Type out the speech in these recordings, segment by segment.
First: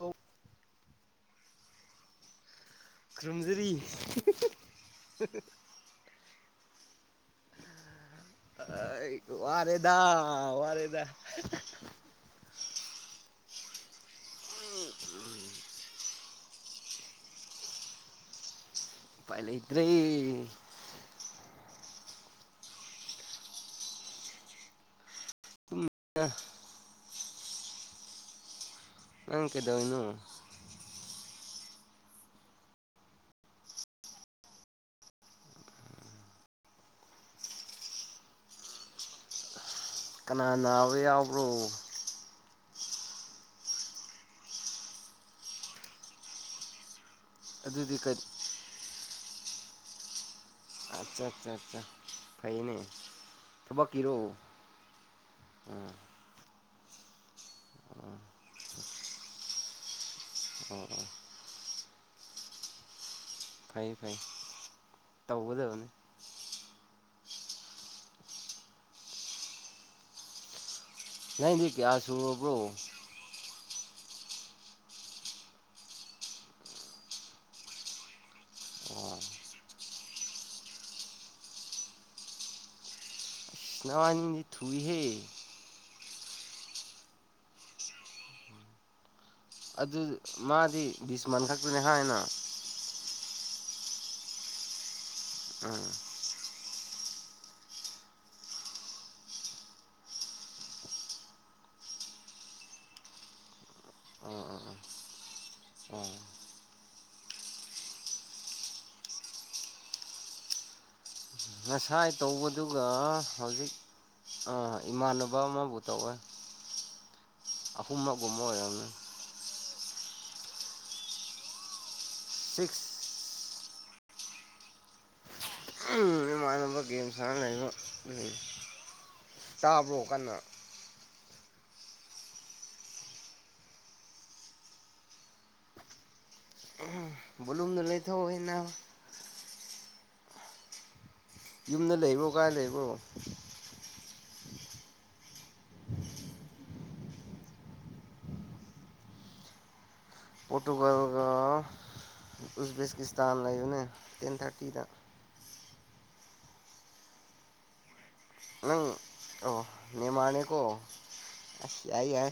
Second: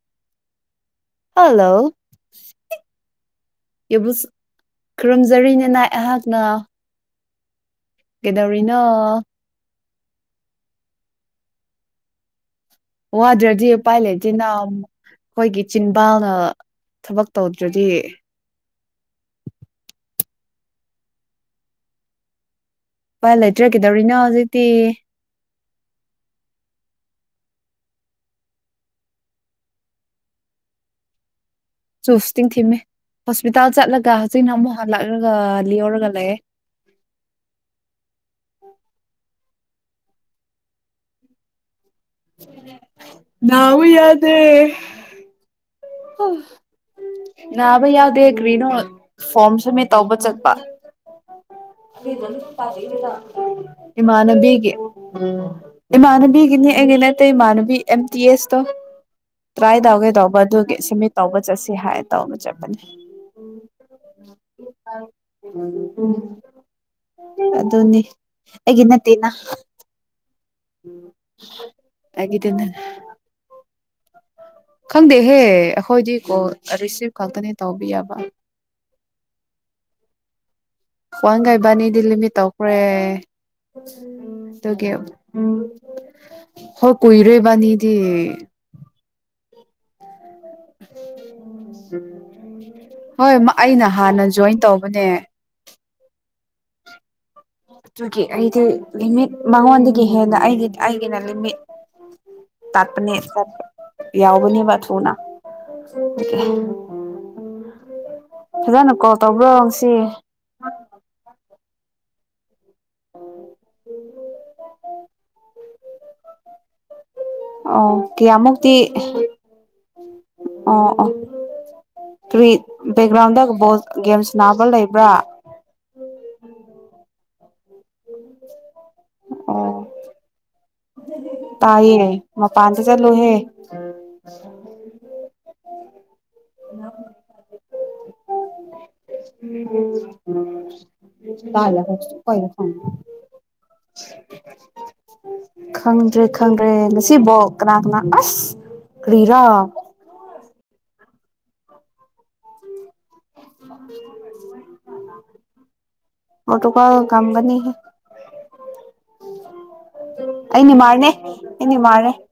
ꯑꯣ ꯍꯜꯂꯣ ꯈꯨꯔꯨꯝꯖꯔꯤ ꯌꯨꯕꯨꯁꯨ ꯈꯨꯔꯨꯝꯖꯔꯤ ꯅꯅꯥꯏ ꯑꯩꯍꯥꯛꯅ ꯀꯩꯗꯧꯔꯤꯅꯣ ꯗꯥ ꯋꯥꯔꯦꯗ ꯋꯥꯗꯔ꯭ꯗꯤ ꯎꯄꯥꯏ ꯂꯩ ꯆꯤꯟꯅꯥ ꯈꯣꯏꯒꯤ ꯆꯤꯟꯕꯥꯜꯅ ꯊꯕꯛ ꯇꯧꯗ꯭ꯔꯗꯤ ꯄꯥꯏ ꯂꯩ ꯇꯔ꯭ꯦ ꯄꯥꯏ ꯂꯩꯇꯔꯦ ꯀꯩꯗꯧꯔꯤꯅꯣ ꯍꯧꯖꯤꯛꯇꯤ ꯑ ꯅꯪ ꯀꯩꯗꯧꯏꯅꯣ ꯆꯨꯁꯇꯤꯡ ꯊꯤꯝꯃꯦ ꯍꯣꯁꯄꯤꯇꯥꯜ ꯆꯠꯂꯒ ꯍꯖꯤꯛꯅ ꯑꯃꯨꯛ ꯍꯜꯂꯛꯂꯒ ꯂꯤꯎꯔꯒ ꯂꯩꯑꯦ ꯀꯅꯥ ꯅꯥꯕ ꯌꯥꯎꯕ꯭ꯔꯣ ꯅꯥꯕ ꯌꯥꯎꯗꯦ ꯍ ꯅꯥꯕ ꯑꯗꯨꯗꯤ ꯌꯥꯎꯗꯦ ꯀꯔꯤ ꯅꯣ ꯐꯣꯝ ꯁꯃꯤꯠ ꯇꯧꯕ ꯆꯠꯄ ꯑꯆꯥ ꯊꯕꯛꯀꯤꯔꯣ ꯏꯃꯥꯟꯅꯕꯤꯒꯤ ꯎꯝ ꯏꯃꯥꯟꯅꯕꯤꯒꯤꯅꯤ ꯑꯩꯒꯤ ꯅꯠꯇꯦ ꯃ ꯅꯕꯤ ꯑꯦꯝ ꯎꯝ ꯇꯤ ꯑꯦꯁꯇꯣ ꯇ꯭ꯔꯥꯏ ꯇꯧꯒꯦ ꯇꯧ ꯕꯗꯨꯒꯤ ꯑꯣ ꯑꯣ ꯁꯃꯤꯠ ꯇꯧꯕ ꯆꯠꯁꯤ ꯍꯥꯏ ꯇꯧꯕ ꯆꯠꯄꯅꯤ ꯐꯩ ꯐꯩ ꯇꯧꯒꯗꯕꯅꯦ ꯑꯗꯨꯅꯤ ꯑꯩꯒꯤ ꯅꯠꯇꯦꯅ ꯅꯪꯗꯤ ꯀꯌꯥ ꯁꯨꯔꯕ꯭ꯔꯣ ꯑꯩꯒꯤꯗꯨꯅ ꯈꯪꯗꯦꯍꯦ ꯑꯩꯈꯣꯏꯗꯤ ꯀꯣ ꯔꯤꯁꯤꯞ ꯈꯛꯇꯅꯤ ꯇꯧꯕꯤꯌꯕ [inaudible] ꯋꯥꯡꯒ ꯏꯕꯥꯅꯤꯗꯤ ꯂꯤꯃꯤꯠ ꯇꯧꯈ꯭ꯔꯦ ꯅꯋꯥꯅꯤꯗꯤ ꯇꯨꯒꯤ ꯊꯨꯏꯍꯦ ꯍꯣ ꯀꯨꯏꯔꯦ ꯏꯕꯥꯅꯤꯗꯤ ꯑꯗꯨꯗ ꯃꯥꯗꯤ ꯕꯤꯁ ꯃꯥꯟ ꯈꯛꯇꯅꯦ ꯍꯥꯏꯅ ꯍꯣꯏ ꯑꯩꯅ ꯍꯥꯟꯅ ꯖꯣꯏꯟ ꯇꯧꯕꯅꯦ ꯎꯝ ꯑꯗꯨꯒꯤ ꯑꯩꯗꯤ ꯂꯤꯃꯤꯠ ꯃꯉꯣꯟꯗꯒꯤ ꯍꯦꯟꯅ ꯑꯩꯒꯤ ꯑꯩꯒꯤꯅ ꯂꯤꯃꯤꯠ ꯇꯠꯄꯅꯦꯄ ꯑꯣ ꯌꯥꯎꯕꯅꯦꯕ ꯑꯣ ꯊꯨꯅ ꯑꯣ ꯐꯖꯥꯅ ꯀꯣꯜ ꯇꯧꯕ꯭ꯔꯣ ꯉ ꯁꯤ ꯉꯁꯥꯏ ꯇꯧꯕꯗꯨꯒ ꯍꯧꯖꯤꯛ ꯏꯃꯥꯟꯅꯕ ꯑꯃꯕꯨ ꯇꯧꯋꯦ ꯑꯣ ꯑꯍꯨꯝꯃꯛꯒꯨꯝꯕ ꯀꯦꯃꯨꯛꯇꯤ ꯑꯣꯏꯔꯝꯅꯤ ꯑ ꯑ ꯇꯔꯤ ꯕꯦꯛꯒ꯭ꯔꯥꯎꯗ ꯁꯤꯛꯁ ꯕꯣꯜ ꯒꯦꯝꯁ ꯅꯥꯕ ꯂꯩꯕ꯭ꯔꯥ ꯈꯔ ꯂꯩꯔꯒ ꯎꯝ ꯑꯣ ꯇꯥꯕ꯭ꯔꯣ ꯀꯟꯅ ꯇꯥꯏꯌꯦ ꯃ ꯄꯥꯟꯊ ꯆ ꯂꯨꯍꯦ ꯕꯂꯨꯝꯗ ꯂꯩꯊꯣꯛꯅ ꯎꯝ ꯀꯥꯏ ꯂꯩꯕ꯭ꯔꯣ [unintelligible] ꯈꯪꯗ꯭ꯔꯦ ꯈꯪꯗ꯭ꯔꯦ ꯉꯁꯤꯕꯥꯎ ꯀꯅꯥ ꯀꯅꯥ ꯑꯁ ꯀ꯭ꯔꯤꯔꯣ ꯄꯣꯔꯇꯨꯒꯜ [inaudible] ꯇꯥꯝ ꯂꯩꯕꯅꯦ ꯇꯦꯟ ꯊꯥꯔꯇꯤꯗ [unintelligible] ꯅꯪ ꯑꯣ ꯅꯃꯥꯟꯅꯦꯀꯣ ꯑꯁ ꯌꯥꯏ ꯃꯥꯜꯂꯦ ꯌꯥꯏ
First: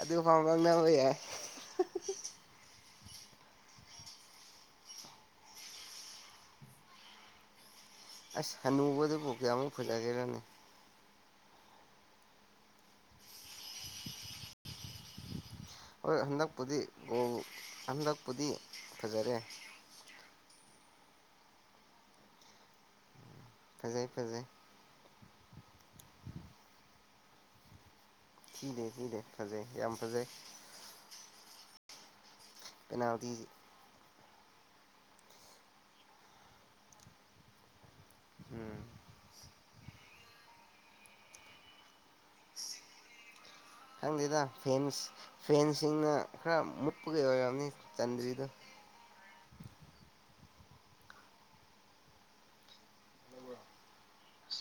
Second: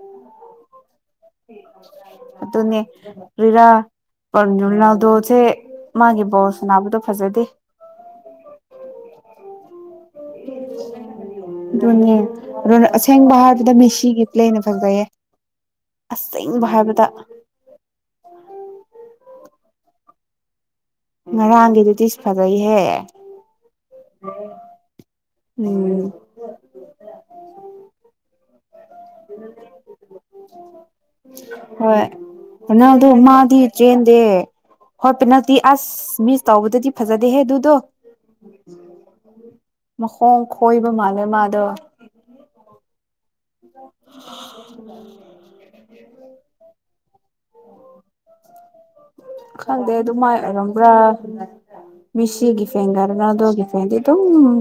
ꯑꯗꯨ ꯐꯥꯎ ꯈꯨꯃꯥꯡꯅꯅꯥꯕꯌꯥ ꯑꯗꯨꯅꯦ ꯔꯤꯔꯥ ꯄꯟꯖ ꯂꯥꯜꯗꯣꯁꯦ ꯃꯥꯒꯤ ꯕꯣꯁ ꯅꯥꯕꯗꯣ ꯐꯖꯗꯦ ꯑꯁ ꯍꯅꯨꯕꯗꯨ ꯄꯣꯛꯀꯌꯥꯃꯨꯛ ꯐꯨꯂꯒꯦꯔꯅꯤ ꯑꯗꯨꯅꯦꯣ ꯑꯁꯦꯡꯕ ꯍꯥꯏꯔꯕꯗ ꯃꯤꯦꯁꯤꯒꯤ ꯄ꯭ꯂꯦꯅ ꯐꯖꯩꯌꯦ ꯑꯣ ꯑꯁꯦꯡꯕ ꯍꯟꯗꯛꯄꯗꯤ ꯍꯥꯏꯕꯗ ꯍꯟꯗꯛꯄꯗꯤ ꯐꯖꯔꯦ ꯉꯔꯥꯡꯒꯤꯗꯨꯗꯤ ꯐꯖꯩꯍꯦ ꯐꯖꯩ ꯐꯖꯩ ꯎꯝ ꯊꯗꯦ ꯀꯗꯦ ꯐꯖꯩ ꯌꯥꯝ ꯐꯖꯩ ꯍꯣꯏ ꯑꯗꯨ ꯎ ꯄꯦꯅꯥꯜꯇꯤ ꯃꯥꯗꯤ ꯆꯦꯟꯗꯦ ꯍꯣꯏ ꯄꯦꯅꯥꯜꯇꯤ ꯑꯁ ꯃꯤꯁ ꯇꯧꯕꯗꯗꯤ ꯐꯖꯗꯦꯍꯦ ꯑꯗꯨꯗꯣ ꯎꯝ ꯃꯈꯣꯡ ꯈꯣꯏꯕ ꯃꯥꯜꯂ ꯃꯥꯗꯣ ꯈꯪꯗꯦꯗ ꯐꯦꯟ ꯐꯦꯟꯁꯤꯡꯅ ꯈ ꯃꯛꯄ ꯀ ꯑꯅꯤ ꯆꯟꯗꯔꯤꯗ ꯈꯪꯗꯦ ꯑꯗꯨ ꯃꯥꯏ ꯑꯣꯏꯔꯝꯕ꯭ꯔꯥ ꯃꯤꯁꯤꯒꯤ ꯐꯦꯡꯒꯗ ꯉꯥꯗꯣꯒꯤ ꯐꯦꯡꯗꯤ ꯑꯗꯨꯝ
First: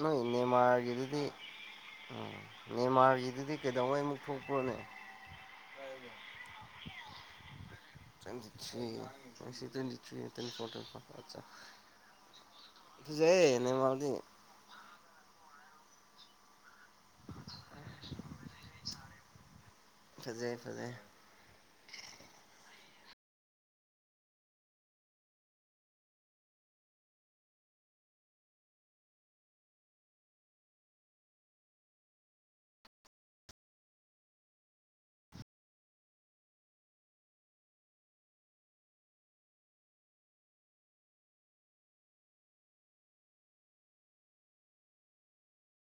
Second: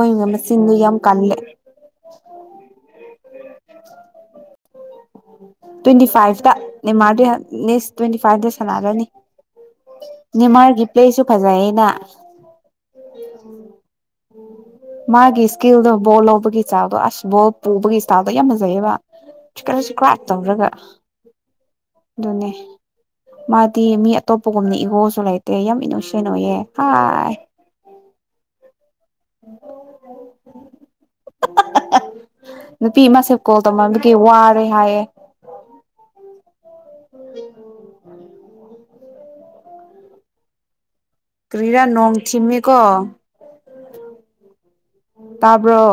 ꯅꯣꯏ ꯃꯆꯤꯟꯗꯨ ꯌꯥꯝ ꯅꯦꯃꯥꯔꯒꯤꯗꯨꯗꯤ ꯀꯜꯂꯦ ꯎ ꯅꯦꯃꯥꯔꯒꯤ ꯑꯗꯨꯗꯤ ꯀꯩꯗꯧꯉꯩ ꯑꯃꯨꯛ ꯊꯣꯛꯈ꯭ꯔꯣꯅꯦ ꯇ꯭ꯋꯦꯟꯇꯤ ꯐꯥꯏꯚꯇ ꯃꯥ ꯅꯦꯃꯥꯔꯒꯤ ꯄ꯭ꯂꯦꯁꯨ ꯐꯖꯩꯌꯦꯅ ꯭ꯋꯋꯗꯤ ꯀꯅ ꯣꯜ ꯂꯣꯕꯒꯤ ꯏꯁꯇꯥꯎꯗꯣ ꯑꯁꯕꯣ ꯄꯨꯕꯒꯤ ꯏꯁꯇꯥꯥꯎꯜꯗꯣ ꯌꯥꯝ ꯐꯖꯩꯌꯦꯕ ꯆ ꯀꯅ ꯁꯤꯣ ꯐꯖꯩ ꯇꯧꯔꯒ ꯐꯖꯩ ꯑꯗꯨꯅꯦ ꯃꯥꯗꯤ ꯃꯤ ꯑꯇꯣꯞꯄꯒꯨꯝꯅ ꯏꯉꯣꯑꯁꯨ ꯂꯩꯇꯦ ꯌꯥꯝ ꯏꯅꯨꯁꯅꯨꯌꯦ ꯍꯥꯏ ꯅꯨꯄꯤ ꯃꯥ ꯁꯦꯞ ꯀꯣꯜ ꯇꯧꯃꯕ ꯀꯩ ꯋꯥꯔꯦ ꯍꯥꯏꯌꯦ ꯀ꯭ꯔꯤꯔꯥ ꯅꯣꯡ ꯊꯤꯃꯦꯀꯣ ꯇꯥꯕ꯭ꯔꯣ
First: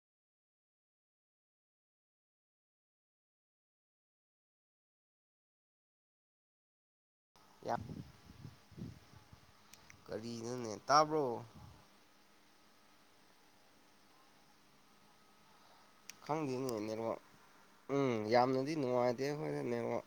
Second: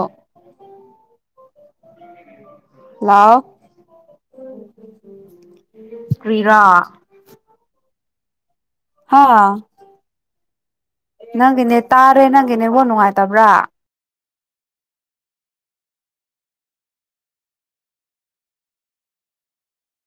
ꯍ ꯀꯔꯤꯔꯥ ꯌꯥꯞ ꯍ ꯇꯥꯕ꯭ꯔꯣ ꯅꯪꯒꯤꯅꯦ ꯇ ꯑꯔꯦ ꯅꯪꯒꯤꯦꯅꯦꯕꯣ ꯅꯨꯡꯉꯥꯏꯇꯕ꯭ꯔꯥ ꯈꯪꯗꯦꯅꯦ ꯅꯔꯣ ꯎꯝ ꯌꯥꯝꯅꯗꯤ ꯅꯨꯡꯉꯥꯏꯇꯦ ꯍꯣꯏꯔꯦ ꯅꯔꯣ